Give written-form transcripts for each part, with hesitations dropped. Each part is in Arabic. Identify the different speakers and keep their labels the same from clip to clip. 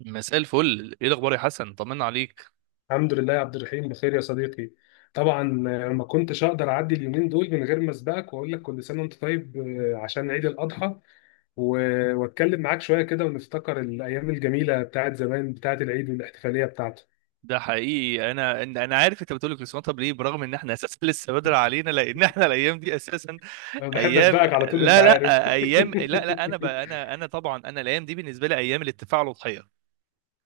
Speaker 1: مساء الفل، ايه الاخبار يا حسن؟ طمنا عليك.
Speaker 2: الحمد لله يا عبد الرحيم، بخير يا صديقي. طبعا. ما كنتش اقدر اعدي اليومين دول من غير ما اسبقك واقول لك كل سنه وانت طيب، عشان عيد الاضحى. واتكلم معاك شويه كده ونفتكر الايام الجميله بتاعت زمان، بتاعت العيد والاحتفاليه بتاعته.
Speaker 1: ده حقيقي، انا عارف انت بتقول الكريسماس. طب ليه؟ برغم ان احنا اساسا لسه بدري علينا، لان احنا الايام دي اساسا
Speaker 2: انا بحب
Speaker 1: ايام،
Speaker 2: اسبقك على طول، انت
Speaker 1: لا
Speaker 2: عارف.
Speaker 1: لا، ايام، لا لا، انا بقى انا انا طبعا انا الايام دي بالنسبه لي ايام الاتفاق على الاضحيه.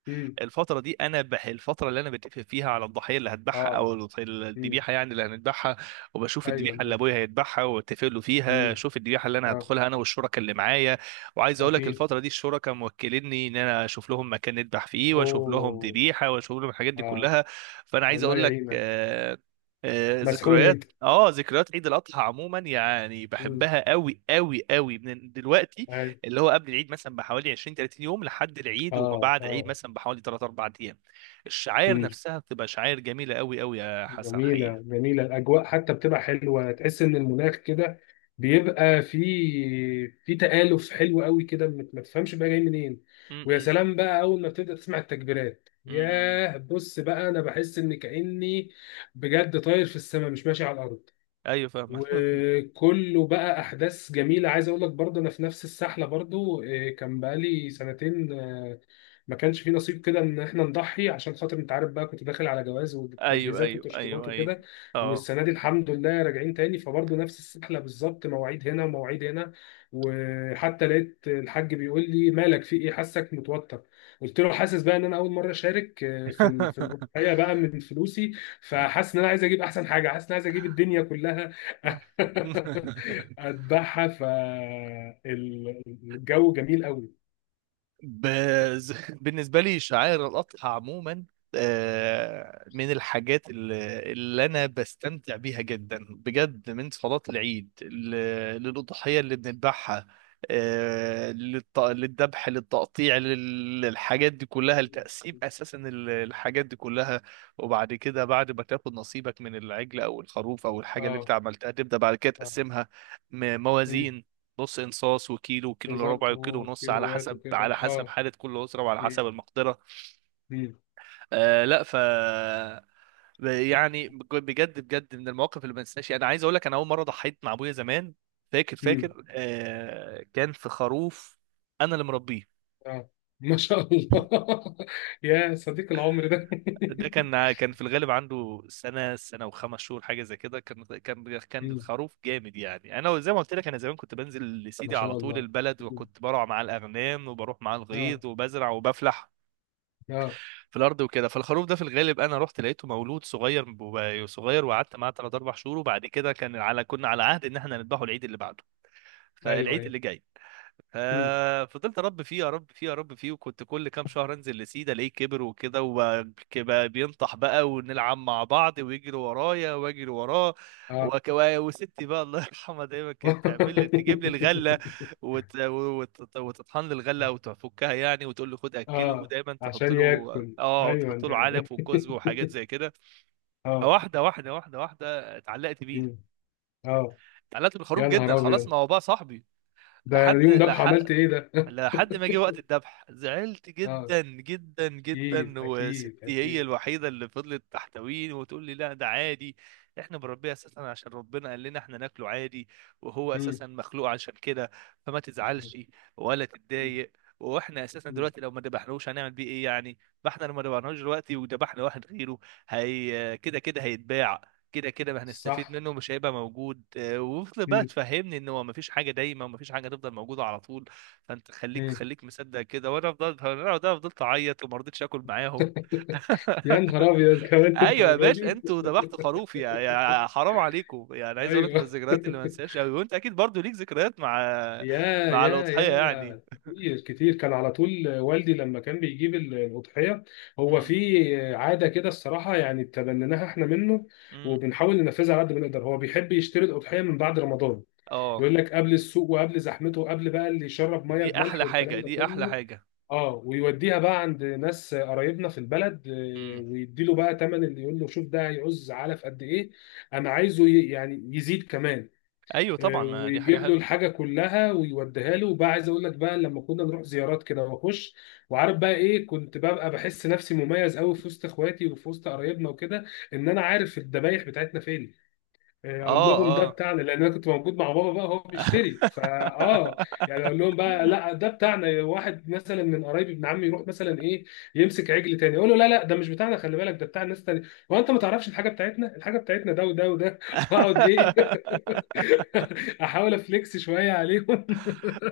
Speaker 2: امم
Speaker 1: الفترة دي أنا بح الفترة اللي أنا بتفق فيها على الضحية اللي هذبحها،
Speaker 2: اه. امم
Speaker 1: الذبيحة، يعني اللي هنذبحها، وبشوف الذبيحة اللي
Speaker 2: ايوه.
Speaker 1: أبويا هيذبحها وأتفق له
Speaker 2: امم
Speaker 1: فيها، أشوف الذبيحة اللي أنا
Speaker 2: اه.
Speaker 1: هدخلها أنا والشركاء اللي معايا. وعايز أقول لك
Speaker 2: اكيد.
Speaker 1: الفترة دي الشركاء موكليني إن أنا أشوف لهم مكان نذبح فيه وأشوف لهم
Speaker 2: اوه.
Speaker 1: ذبيحة وأشوف لهم الحاجات دي
Speaker 2: اه.
Speaker 1: كلها. فأنا عايز
Speaker 2: الله
Speaker 1: أقول لك
Speaker 2: يعينك. مسحول
Speaker 1: ذكريات
Speaker 2: انت.
Speaker 1: ذكريات عيد الاضحى عموما، يعني
Speaker 2: امم
Speaker 1: بحبها قوي قوي قوي من دلوقتي،
Speaker 2: ايوه.
Speaker 1: اللي هو قبل العيد مثلا بحوالي 20 30 يوم لحد العيد، وما
Speaker 2: اه.
Speaker 1: بعد العيد
Speaker 2: اه.
Speaker 1: مثلا بحوالي 3 4 ايام. الشعاير نفسها بتبقى شعاير جميله قوي قوي يا حسن،
Speaker 2: جميلة
Speaker 1: حقيقه.
Speaker 2: جميلة، الأجواء حتى بتبقى حلوة، تحس إن المناخ كده بيبقى في، في تآلف حلو قوي كده، ما ما تفهمش بقى جاي منين.
Speaker 1: م-
Speaker 2: ويا
Speaker 1: م-
Speaker 2: سلام بقى، أول ما بتبدأ تسمع التكبيرات،
Speaker 1: م- م.
Speaker 2: ياه، بص بقى، أنا بحس إن كأني بجد طاير في السماء مش ماشي على الأرض.
Speaker 1: ايوه فاهم.
Speaker 2: وكله بقى احداث جميله. عايز اقول لك برضه انا في نفس السحله برضه، كان بقالي سنتين ما كانش في نصيب كده ان احنا نضحي، عشان خاطر انت عارف بقى كنت داخل على جواز
Speaker 1: ايوه
Speaker 2: والتجهيزات
Speaker 1: ايوه
Speaker 2: والتشطيبات
Speaker 1: ايوه ايوه.
Speaker 2: وكده.
Speaker 1: اه.
Speaker 2: والسنه دي الحمد لله راجعين تاني، فبرضه نفس السحله بالظبط، مواعيد هنا ومواعيد هنا. وحتى لقيت الحاج بيقول لي مالك، في ايه، حاسك متوتر. قلت له حاسس بقى ان انا اول مره اشارك، في في الاضحيه بقى من فلوسي. فحاسس ان انا عايز اجيب احسن حاجه، حاسس ان انا عايز اجيب الدنيا كلها اتبعها. فالجو جميل قوي.
Speaker 1: بز... بالنسبة لي شعائر الأضحى عموما، من الحاجات اللي أنا بستمتع بيها جدا بجد، من صلاة العيد للأضحية اللي بنذبحها، للذبح، للتقطيع، للحاجات دي كلها، لتقسيم أساسا الحاجات دي كلها. وبعد كده، بعد ما تاخد نصيبك من العجل أو الخروف أو الحاجة اللي أنت
Speaker 2: اه
Speaker 1: عملتها، تبدأ بعد كده
Speaker 2: اه.
Speaker 1: تقسمها،
Speaker 2: مم.
Speaker 1: موازين، نص انصاص وكيلو وكيلو الا ربع
Speaker 2: بالظبط،
Speaker 1: وكيلو ونص، على
Speaker 2: وكيلوات
Speaker 1: حسب،
Speaker 2: وكده،
Speaker 1: على حسب
Speaker 2: اه.
Speaker 1: حالة كل أسرة وعلى حسب
Speaker 2: مم.
Speaker 1: المقدرة.
Speaker 2: مم.
Speaker 1: آه لا ف يعني بجد بجد من المواقف اللي ما انساهاش، انا عايز اقول لك، انا اول مرة ضحيت مع ابويا زمان، فاكر
Speaker 2: مم.
Speaker 1: فاكر آه كان في خروف انا اللي مربيه.
Speaker 2: اه. ما شاء الله يا صديق العمر ده.
Speaker 1: ده كان كان في الغالب عنده سنة سنة وخمس شهور حاجة زي كده. كان كان كان
Speaker 2: مم.
Speaker 1: الخروف جامد يعني. أنا زي ما قلت لك، أنا زمان كنت بنزل
Speaker 2: ما
Speaker 1: لسيدي على
Speaker 2: شاء
Speaker 1: طول
Speaker 2: الله.
Speaker 1: البلد،
Speaker 2: مم.
Speaker 1: وكنت بروح مع الأغنام وبروح مع
Speaker 2: اه
Speaker 1: الغيط وبزرع وبفلح
Speaker 2: اه.
Speaker 1: في الارض وكده. فالخروف ده في الغالب انا رحت لقيته مولود صغير صغير، وقعدت معاه 3 4 شهور، وبعد كده كان على، كنا على عهد ان احنا نذبحه العيد اللي بعده،
Speaker 2: ايوه
Speaker 1: فالعيد
Speaker 2: ايوه.
Speaker 1: اللي جاي
Speaker 2: مم.
Speaker 1: ففضلت اربي فيه اربي فيه اربي فيه. وكنت كل كام شهر انزل لسيده الاقيه كبر وكده، وبقى بينطح بقى ونلعب مع بعض ويجري ورايا واجري وراه.
Speaker 2: اه
Speaker 1: وك... وستي بقى الله يرحمها دايما كانت تعمل لي تجيب لي الغله، وتطحن لي الغله او تفكها يعني، وتقول لي خد اكله،
Speaker 2: اه.
Speaker 1: ودايما تحط
Speaker 2: عشان
Speaker 1: له
Speaker 2: ياكل.
Speaker 1: اه،
Speaker 2: ايوه
Speaker 1: وتحط له
Speaker 2: ده.
Speaker 1: علف وكزب وحاجات زي كده.
Speaker 2: اه.
Speaker 1: فواحده واحده اتعلقت
Speaker 2: مم.
Speaker 1: بيه،
Speaker 2: اه.
Speaker 1: اتعلقت بالخروف
Speaker 2: يا
Speaker 1: جدا
Speaker 2: نهار
Speaker 1: خلاص،
Speaker 2: ابيض،
Speaker 1: ما هو بقى صاحبي.
Speaker 2: ده
Speaker 1: لحد
Speaker 2: اليوم ده
Speaker 1: لحق
Speaker 2: عملت ايه ده؟
Speaker 1: لحد ما جه وقت الذبح زعلت
Speaker 2: اه،
Speaker 1: جدا جدا
Speaker 2: اكيد
Speaker 1: جدا،
Speaker 2: اكيد
Speaker 1: وستي هي
Speaker 2: اكيد.
Speaker 1: الوحيده اللي فضلت تحتويني وتقول لي لا ده عادي، احنا بنربيه اساسا عشان ربنا قال لنا احنا ناكله عادي، وهو
Speaker 2: مم.
Speaker 1: اساسا مخلوق عشان كده، فما
Speaker 2: مم.
Speaker 1: تزعلش ولا تتضايق. واحنا اساسا
Speaker 2: مم.
Speaker 1: دلوقتي لو ما ذبحناهوش هنعمل بيه ايه يعني؟ ما احنا لو ما ذبحناهوش دلوقتي وذبحنا واحد غيره، هي كده كده هيتباع، كده كده ما هنستفيد
Speaker 2: صح.
Speaker 1: منه، مش هيبقى موجود. وفضل بقى
Speaker 2: مم.
Speaker 1: تفهمني ان هو ما فيش حاجه دايما، وما فيش حاجه تفضل موجوده على طول، فانت خليك
Speaker 2: مم.
Speaker 1: خليك مصدق كده. وانا فضلت، انا ده فضلت اعيط وما رضيتش اكل معاهم.
Speaker 2: يا نهار ابيض كمان
Speaker 1: ايوه يا
Speaker 2: الدرجه
Speaker 1: باشا،
Speaker 2: دي.
Speaker 1: انتوا ذبحتوا خروف، يا يا حرام عليكم. يعني عايز اقول لك من
Speaker 2: ايوه.
Speaker 1: الذكريات اللي ما انساهاش قوي، وانت اكيد برضو ليك ذكريات مع
Speaker 2: يا. يا.
Speaker 1: الاضحيه يعني.
Speaker 2: يا كتير كتير، كان على طول والدي لما كان بيجيب الأضحية. هو
Speaker 1: امم.
Speaker 2: في عادة كده الصراحة يعني تبنيناها احنا منه،
Speaker 1: امم.
Speaker 2: وبنحاول ننفذها على قد ما نقدر. هو بيحب يشتري الأضحية من بعد رمضان.
Speaker 1: اه.
Speaker 2: يقول لك قبل السوق وقبل زحمته وقبل بقى اللي يشرب ميه
Speaker 1: دي
Speaker 2: بملح
Speaker 1: احلى حاجه،
Speaker 2: والكلام ده
Speaker 1: دي احلى
Speaker 2: كله.
Speaker 1: حاجه.
Speaker 2: اه. ويوديها بقى عند ناس قرايبنا في البلد،
Speaker 1: امم.
Speaker 2: ويديله بقى تمن، اللي يقول له شوف ده هيعوز علف قد ايه، انا عايزه يعني يزيد كمان.
Speaker 1: ايوه طبعا، ما دي حاجه
Speaker 2: ويجيب له
Speaker 1: حلوه.
Speaker 2: الحاجه كلها ويوديها له. وبقى عايز اقول لك بقى، لما كنا نروح زيارات كده واخش، وعارف بقى ايه، كنت ببقى بحس نفسي مميز قوي في وسط اخواتي وفي وسط قرايبنا وكده، ان انا عارف الذبايح بتاعتنا فين. اقول
Speaker 1: اه.
Speaker 2: لهم ده
Speaker 1: اه.
Speaker 2: بتاعنا، لان انا كنت موجود مع بابا بقى هو بيشتري، فا. اه. يعني اقول لهم بقى لا ده بتاعنا. واحد مثلا من قرايبي، ابن عمي، يروح مثلا ايه، يمسك عجل تاني، اقول له لا لا ده مش بتاعنا، خلي بالك ده بتاع ناس تاني. هو انت ما تعرفش الحاجه بتاعتنا، الحاجه بتاعتنا ده وده وده واقعد ايه. احاول افليكس شويه عليهم.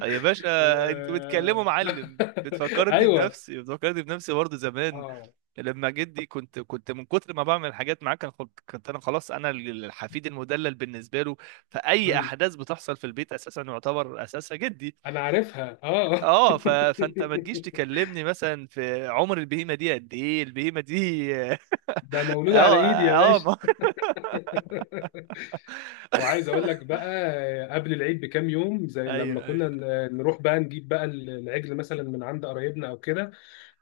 Speaker 1: يا باشا،
Speaker 2: و.
Speaker 1: انتوا بتكلموا معلم، بتفكرني
Speaker 2: ايوه.
Speaker 1: بنفسي، بتفكرني بنفسي برضه زمان
Speaker 2: اه.
Speaker 1: لما جدي، كنت كنت من كتر ما بعمل حاجات معاه كان كنت انا خلاص، انا الحفيد المدلل بالنسبه له. فاي
Speaker 2: مم.
Speaker 1: احداث بتحصل في البيت اساسا يعتبر اساسها جدي.
Speaker 2: انا عارفها، اه.
Speaker 1: اه فانت ما تجيش تكلمني مثلا في عمر البهيمه دي قد ايه، البهيمه دي.
Speaker 2: ده مولود على
Speaker 1: اه
Speaker 2: ايدي يا.
Speaker 1: اه
Speaker 2: وعايز اقول لك بقى، قبل العيد بكام يوم، زي لما
Speaker 1: ايوه
Speaker 2: كنا
Speaker 1: ايوه.
Speaker 2: نروح بقى نجيب بقى العجل مثلا من عند قرايبنا او كده.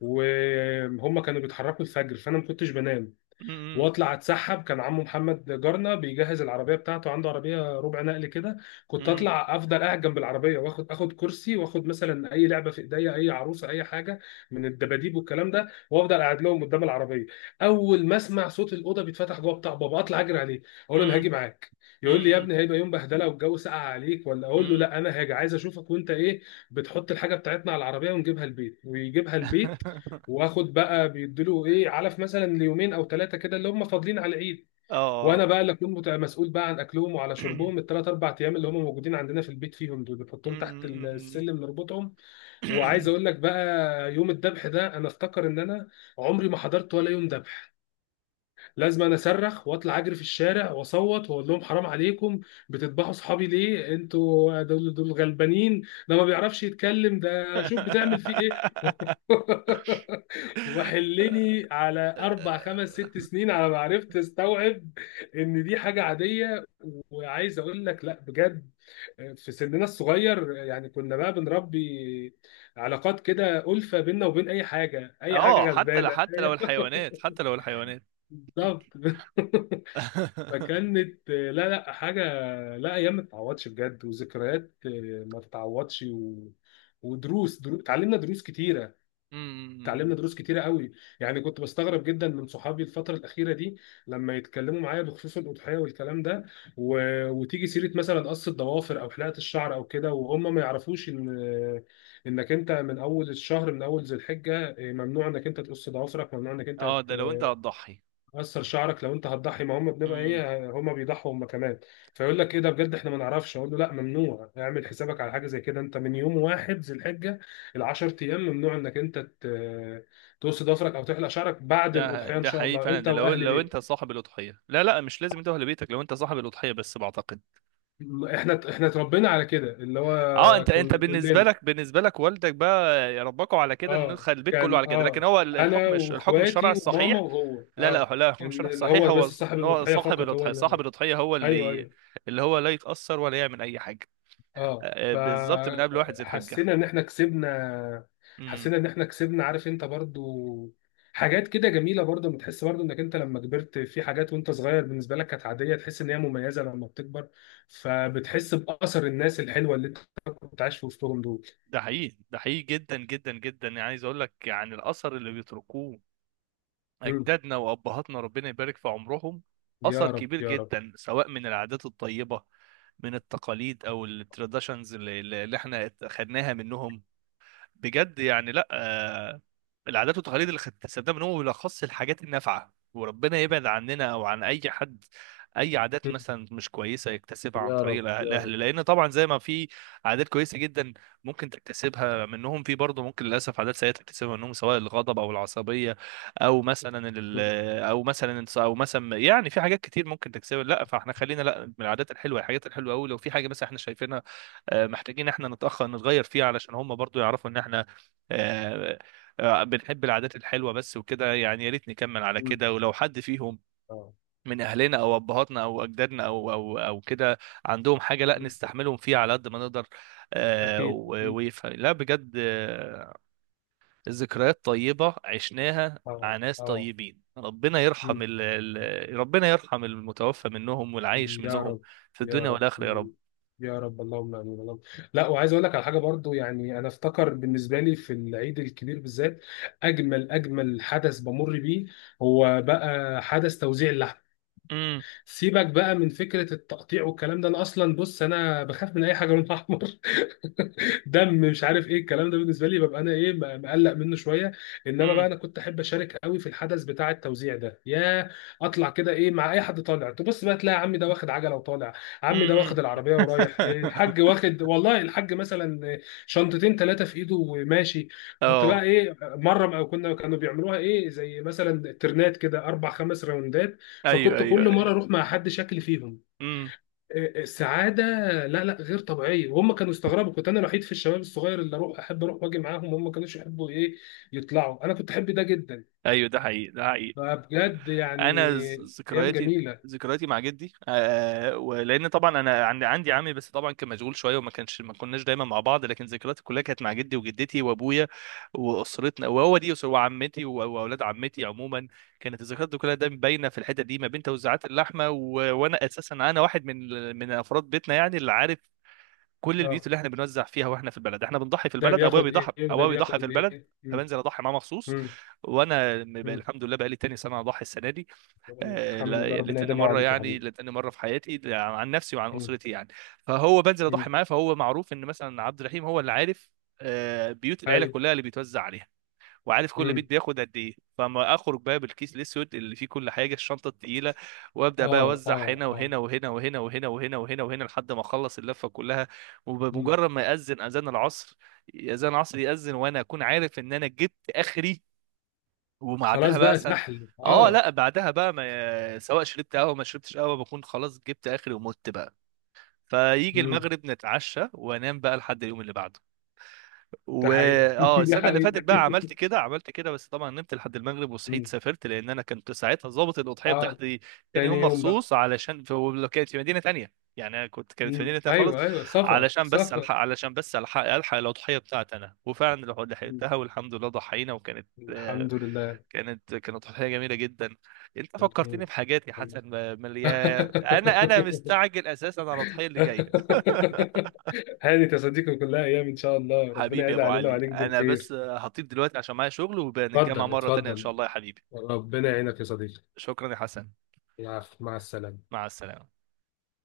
Speaker 2: وهم كانوا بيتحركوا الفجر، فانا ما كنتش بنام.
Speaker 1: م- م-
Speaker 2: واطلع اتسحب، كان عمو محمد جارنا بيجهز العربيه بتاعته، عنده عربيه ربع نقل كده. كنت
Speaker 1: م-
Speaker 2: اطلع افضل قاعد جنب العربيه، واخد، اخد كرسي، واخد مثلا اي لعبه في ايديا، اي عروسه، اي حاجه من الدباديب والكلام ده، وافضل قاعد لهم قدام العربيه. اول ما اسمع صوت الاوضه بيتفتح جوه بتاع بابا، اطلع اجري عليه، اقول له انا
Speaker 1: م-
Speaker 2: هاجي معاك. يقول لي يا
Speaker 1: م-
Speaker 2: ابني هيبقى يوم بهدله والجو ساقع عليك، ولا
Speaker 1: م-
Speaker 2: اقول له
Speaker 1: م.
Speaker 2: لا، انا هاجي، عايز اشوفك وانت ايه. بتحط الحاجه بتاعتنا على العربيه ونجيبها البيت ويجيبها البيت. واخد بقى بيديله ايه، علف مثلا ليومين او ثلاثه كده اللي هم فاضلين على العيد.
Speaker 1: اه.
Speaker 2: وانا
Speaker 1: آه.
Speaker 2: بقى اللي اكون مسؤول بقى عن اكلهم وعلى شربهم الثلاث اربع ايام اللي هم موجودين عندنا في البيت، فيهم دول
Speaker 1: م-
Speaker 2: بنحطهم تحت
Speaker 1: م-
Speaker 2: السلم نربطهم. وعايز
Speaker 1: م-
Speaker 2: اقول لك بقى، يوم الذبح ده انا افتكر ان انا عمري ما حضرت ولا يوم ذبح. لازم انا اصرخ واطلع اجري في الشارع واصوت واقول لهم حرام عليكم، بتذبحوا صحابي ليه، انتوا دول دول غلبانين، ده ما بيعرفش يتكلم، ده شوف بتعمل فيه ايه. وحلني على اربع خمس ست سنين على ما عرفت استوعب ان دي حاجه عاديه. وعايز اقول لك لا بجد، في سننا الصغير يعني كنا بقى بنربي علاقات كده، ألفة بيننا وبين اي حاجه، اي حاجه
Speaker 1: اه حتى لو،
Speaker 2: غلبانه.
Speaker 1: حتى لو الحيوانات، حتى لو الحيوانات.
Speaker 2: بالظبط. فكانت، لا لا حاجه، لا، ايام ما تتعوضش بجد، وذكريات ما تتعوضش. و... ودروس اتعلمنا دروس كتيره. اتعلمنا
Speaker 1: م-
Speaker 2: دروس كتيره قوي. يعني كنت بستغرب جدا من صحابي الفتره الاخيره دي لما يتكلموا معايا بخصوص الاضحيه والكلام ده. و... وتيجي سيره مثلا قص الضوافر او حلقه الشعر او كده، وهم ما يعرفوش ان انك انت من اول الشهر، من اول ذي الحجه، ممنوع انك انت تقص ضوافرك، ممنوع انك انت
Speaker 1: اه، ده لو انت هتضحي.
Speaker 2: قصر شعرك لو انت هتضحي. ما هم بنبقى
Speaker 1: م-
Speaker 2: ايه، هم بيضحوا هم كمان. فيقول لك ايه ده بجد، احنا ما نعرفش. اقول له لا ممنوع، اعمل حسابك على حاجه زي كده، انت من يوم واحد ذي الحجه ال 10 ايام ممنوع انك انت تقص ضفرك او تحلق شعرك بعد
Speaker 1: ده
Speaker 2: الاضحيه ان
Speaker 1: ده
Speaker 2: شاء
Speaker 1: حقيقي
Speaker 2: الله
Speaker 1: فعلا،
Speaker 2: انت
Speaker 1: ده لو
Speaker 2: واهل
Speaker 1: لو انت
Speaker 2: بيتك.
Speaker 1: صاحب الاضحيه، لا لا مش لازم انت اهل بيتك. لو انت صاحب الاضحيه بس بعتقد،
Speaker 2: احنا احنا اتربينا على كده، اللي هو
Speaker 1: اه، انت انت
Speaker 2: كنا
Speaker 1: بالنسبه
Speaker 2: كلنا
Speaker 1: لك، بالنسبه لك والدك بقى ربكوا على كده، ان
Speaker 2: اه،
Speaker 1: البيت كله
Speaker 2: كان
Speaker 1: على كده، لكن
Speaker 2: اه،
Speaker 1: هو
Speaker 2: انا
Speaker 1: الحكم الحكم الشرعي
Speaker 2: واخواتي وماما
Speaker 1: الصحيح،
Speaker 2: وهو،
Speaker 1: لا لا
Speaker 2: اه،
Speaker 1: لا، الحكم
Speaker 2: ان
Speaker 1: الشرعي
Speaker 2: اللي
Speaker 1: الصحيح
Speaker 2: هو بس
Speaker 1: هو
Speaker 2: صاحب
Speaker 1: ان هو
Speaker 2: الاضحيه
Speaker 1: صاحب
Speaker 2: فقط هو
Speaker 1: الاضحيه، صاحب
Speaker 2: اللي.
Speaker 1: الاضحيه هو
Speaker 2: ايوه
Speaker 1: اللي،
Speaker 2: ايوه.
Speaker 1: اللي هو لا يتاثر ولا يعمل اي حاجه،
Speaker 2: اه.
Speaker 1: بالظبط، من قبل واحد ذي الحجه.
Speaker 2: فحسينا ان احنا كسبنا.
Speaker 1: امم.
Speaker 2: حسينا ان احنا كسبنا، عارف انت برضو، حاجات كده جميله برضو. بتحس برضو انك انت لما كبرت في حاجات، وانت صغير بالنسبه لك كانت عاديه، تحس ان هي مميزه لما بتكبر. فبتحس باثر الناس الحلوه اللي انت كنت عايش في وسطهم دول.
Speaker 1: ده حقيقي، ده حقيقي جدا جدا جدا يعني. عايز اقول لك، يعني الاثر اللي بيتركوه
Speaker 2: مم.
Speaker 1: أجدادنا وأبهاتنا ربنا يبارك في عمرهم،
Speaker 2: يا
Speaker 1: أثر
Speaker 2: رب
Speaker 1: كبير
Speaker 2: يا رب.
Speaker 1: جدا، سواء من العادات الطيبة، من التقاليد، أو التراديشنز اللي احنا خدناها منهم، بجد يعني. لا العادات والتقاليد اللي اكتسبناها من هو بالاخص الحاجات النافعه، وربنا يبعد عننا او عن اي حد اي عادات
Speaker 2: مم.
Speaker 1: مثلا مش كويسه يكتسبها عن
Speaker 2: يا رب
Speaker 1: طريق
Speaker 2: يا رب.
Speaker 1: الاهل، لان طبعا زي ما في عادات كويسه جدا ممكن تكتسبها منهم، في برضه ممكن للاسف عادات سيئه تكتسبها منهم، سواء الغضب او العصبيه او مثلا ال-
Speaker 2: مم.
Speaker 1: او مثلا، او مثلا، يعني في حاجات كتير ممكن تكتسبها. لا، فاحنا خلينا، لا، من العادات الحلوه، الحاجات الحلوه قوي، لو في حاجه مثلا احنا شايفينها محتاجين احنا نتأخر نتغير فيه علشان هم برضو يعرفوا ان احنا آه، بنحب العادات الحلوة بس، وكده يعني، يا ريت نكمل على
Speaker 2: مم.
Speaker 1: كده. ولو حد فيهم
Speaker 2: اه.
Speaker 1: من اهلنا او ابهاتنا او اجدادنا او او او كده عندهم حاجة، لا
Speaker 2: مم.
Speaker 1: نستحملهم فيها على قد ما نقدر
Speaker 2: اكيد اكيد.
Speaker 1: ويفهم. لا بجد، ذكريات طيبة عشناها
Speaker 2: اه
Speaker 1: مع ناس
Speaker 2: اه.
Speaker 1: طيبين، ربنا يرحم
Speaker 2: مم.
Speaker 1: ربنا يرحم المتوفى منهم والعايش
Speaker 2: يا
Speaker 1: منهم
Speaker 2: رب
Speaker 1: في
Speaker 2: يا
Speaker 1: الدنيا
Speaker 2: رب.
Speaker 1: والآخرة يا رب.
Speaker 2: يا رب اللهم امين اللهم. لا، وعايز اقول لك على حاجه برضو. يعني انا افتكر بالنسبه لي في العيد الكبير بالذات، اجمل اجمل حدث بمر بيه هو بقى حدث توزيع اللحم. سيبك بقى من فكره التقطيع والكلام ده، انا اصلا بص انا بخاف من اي حاجه لونها احمر، دم مش عارف ايه الكلام ده، بالنسبه لي ببقى انا ايه مقلق منه شويه. انما
Speaker 1: امم.
Speaker 2: بقى انا كنت احب اشارك قوي في الحدث بتاع التوزيع ده يا. اطلع كده ايه مع اي حد طالع، تبص بقى تلاقي عمي ده واخد عجله وطالع، عمي ده
Speaker 1: امم.
Speaker 2: واخد العربيه ورايح الحاج واخد، والله الحاج مثلا شنطتين ثلاثه في ايده وماشي. كنت
Speaker 1: اه.
Speaker 2: بقى ايه، مره أو كنا، كانوا بيعملوها ايه زي مثلا ترنات كده، اربع خمس راوندات.
Speaker 1: ايوه
Speaker 2: فكنت
Speaker 1: ايوه
Speaker 2: كل
Speaker 1: ايوه.
Speaker 2: مره اروح مع حد، شكل فيهم
Speaker 1: امم.
Speaker 2: سعاده لا لا غير طبيعيه. وهم كانوا استغربوا، كنت انا الوحيد في الشباب الصغير اللي اروح، احب اروح واجي معاهم، هم ما كانوش يحبوا ايه يطلعوا، انا كنت احب ده جدا.
Speaker 1: ايوه ده حقيقي، ده حقيقي.
Speaker 2: فبجد يعني، ايام
Speaker 1: ذكرياتي،
Speaker 2: جميله.
Speaker 1: ذكرياتي مع جدي آه، ولان طبعا انا عندي، عندي عمي بس طبعا كان مشغول شويه، وما كانش، ما كناش دايما مع بعض، لكن ذكرياتي كلها كانت مع جدي وجدتي وابويا واسرتنا، وهو دي اسره، وعمتي واولاد عمتي عموما. كانت الذكريات دي كلها دايما باينه في الحته دي ما بين توزيعات اللحمه وانا اساسا انا واحد من من افراد بيتنا، يعني اللي عارف كل
Speaker 2: اه،
Speaker 1: البيوت اللي احنا بنوزع فيها. واحنا في البلد احنا بنضحي في
Speaker 2: ده
Speaker 1: البلد، ابويا
Speaker 2: بياخد
Speaker 1: بيضحي،
Speaker 2: ايه وده
Speaker 1: ابويا بيضحي
Speaker 2: بياخد
Speaker 1: في البلد،
Speaker 2: ايه. مم.
Speaker 1: فبنزل اضحي معاه مخصوص.
Speaker 2: مم.
Speaker 1: وانا
Speaker 2: مم.
Speaker 1: الحمد لله بقى لي تاني سنه اضحي السنه دي،
Speaker 2: الحمد لله، ربنا
Speaker 1: لتاني
Speaker 2: يديمها
Speaker 1: مره،
Speaker 2: عليك يا
Speaker 1: يعني
Speaker 2: حبيبي.
Speaker 1: لتاني مره في حياتي، عن نفسي وعن
Speaker 2: مم.
Speaker 1: اسرتي يعني. فهو بنزل اضحي
Speaker 2: مم.
Speaker 1: معاه، فهو معروف ان مثلا عبد الرحيم هو اللي عارف بيوت العيله
Speaker 2: ايوه.
Speaker 1: كلها اللي بيتوزع عليها، وعارف كل بيت
Speaker 2: مم.
Speaker 1: بياخد قد ايه. فما اخرج بقى بالكيس الاسود اللي فيه كل حاجه، الشنطه التقيله، وابدا بقى
Speaker 2: اه
Speaker 1: اوزع
Speaker 2: اه
Speaker 1: هنا
Speaker 2: اه.
Speaker 1: وهنا وهنا وهنا وهنا وهنا وهنا وهنا لحد ما اخلص اللفه كلها.
Speaker 2: مم.
Speaker 1: وبمجرد ما ياذن اذان العصر، اذان العصر ياذن وانا اكون عارف ان انا جبت اخري. وبعدها
Speaker 2: خلاص
Speaker 1: بقى
Speaker 2: بقى
Speaker 1: مثلا،
Speaker 2: سحل،
Speaker 1: اه
Speaker 2: اه.
Speaker 1: لا، بعدها بقى، ما سواء شربت قهوه، ما شربتش قهوه، بكون خلاص جبت اخري ومت بقى، فيجي
Speaker 2: مم.
Speaker 1: المغرب نتعشى، وانام بقى لحد اليوم اللي بعده.
Speaker 2: ده
Speaker 1: و
Speaker 2: حقيقه.
Speaker 1: اه
Speaker 2: ده
Speaker 1: السنه اللي فاتت
Speaker 2: حقيقه.
Speaker 1: بقى عملت كده، عملت كده، بس طبعا نمت لحد المغرب وصحيت
Speaker 2: مم.
Speaker 1: سافرت، لان انا كنت ساعتها ظابط الاضحيه
Speaker 2: اه.
Speaker 1: بتاعتي تاني
Speaker 2: تاني
Speaker 1: يوم
Speaker 2: يوم بقى.
Speaker 1: مخصوص، علشان في، ولو كانت في مدينه تانية، يعني أنا كنت، كانت في
Speaker 2: مم.
Speaker 1: مدينه تانية خالص،
Speaker 2: ايوه ايوه، سفر
Speaker 1: علشان بس
Speaker 2: سفر.
Speaker 1: الحق، علشان بس الحق، الحق الاضحيه بتاعتي انا، وفعلا
Speaker 2: مم.
Speaker 1: لحقتها، والحمد لله ضحينا وكانت،
Speaker 2: الحمد لله.
Speaker 1: كانت، كانت اضحيه جميله جدا. انت فكرتني
Speaker 2: مم.
Speaker 1: بحاجات يا
Speaker 2: الحمد
Speaker 1: حسن، مليان، انا
Speaker 2: لله.
Speaker 1: مستعجل اساسا على الاضحيه اللي جايه.
Speaker 2: هانت يا صديقي، كلها ايام ان شاء الله، ربنا
Speaker 1: حبيبي يا
Speaker 2: يعيد
Speaker 1: ابو
Speaker 2: علينا
Speaker 1: علي،
Speaker 2: وعليك
Speaker 1: انا
Speaker 2: بالخير.
Speaker 1: بس هطيب دلوقتي عشان معايا شغل، وبنتجمع
Speaker 2: اتفضل
Speaker 1: مرة تانية ان
Speaker 2: اتفضل.
Speaker 1: شاء الله يا حبيبي.
Speaker 2: ربنا يعينك يا صديقي.
Speaker 1: شكرا يا حسن.
Speaker 2: العفو، مع السلامه.
Speaker 1: مع السلامة.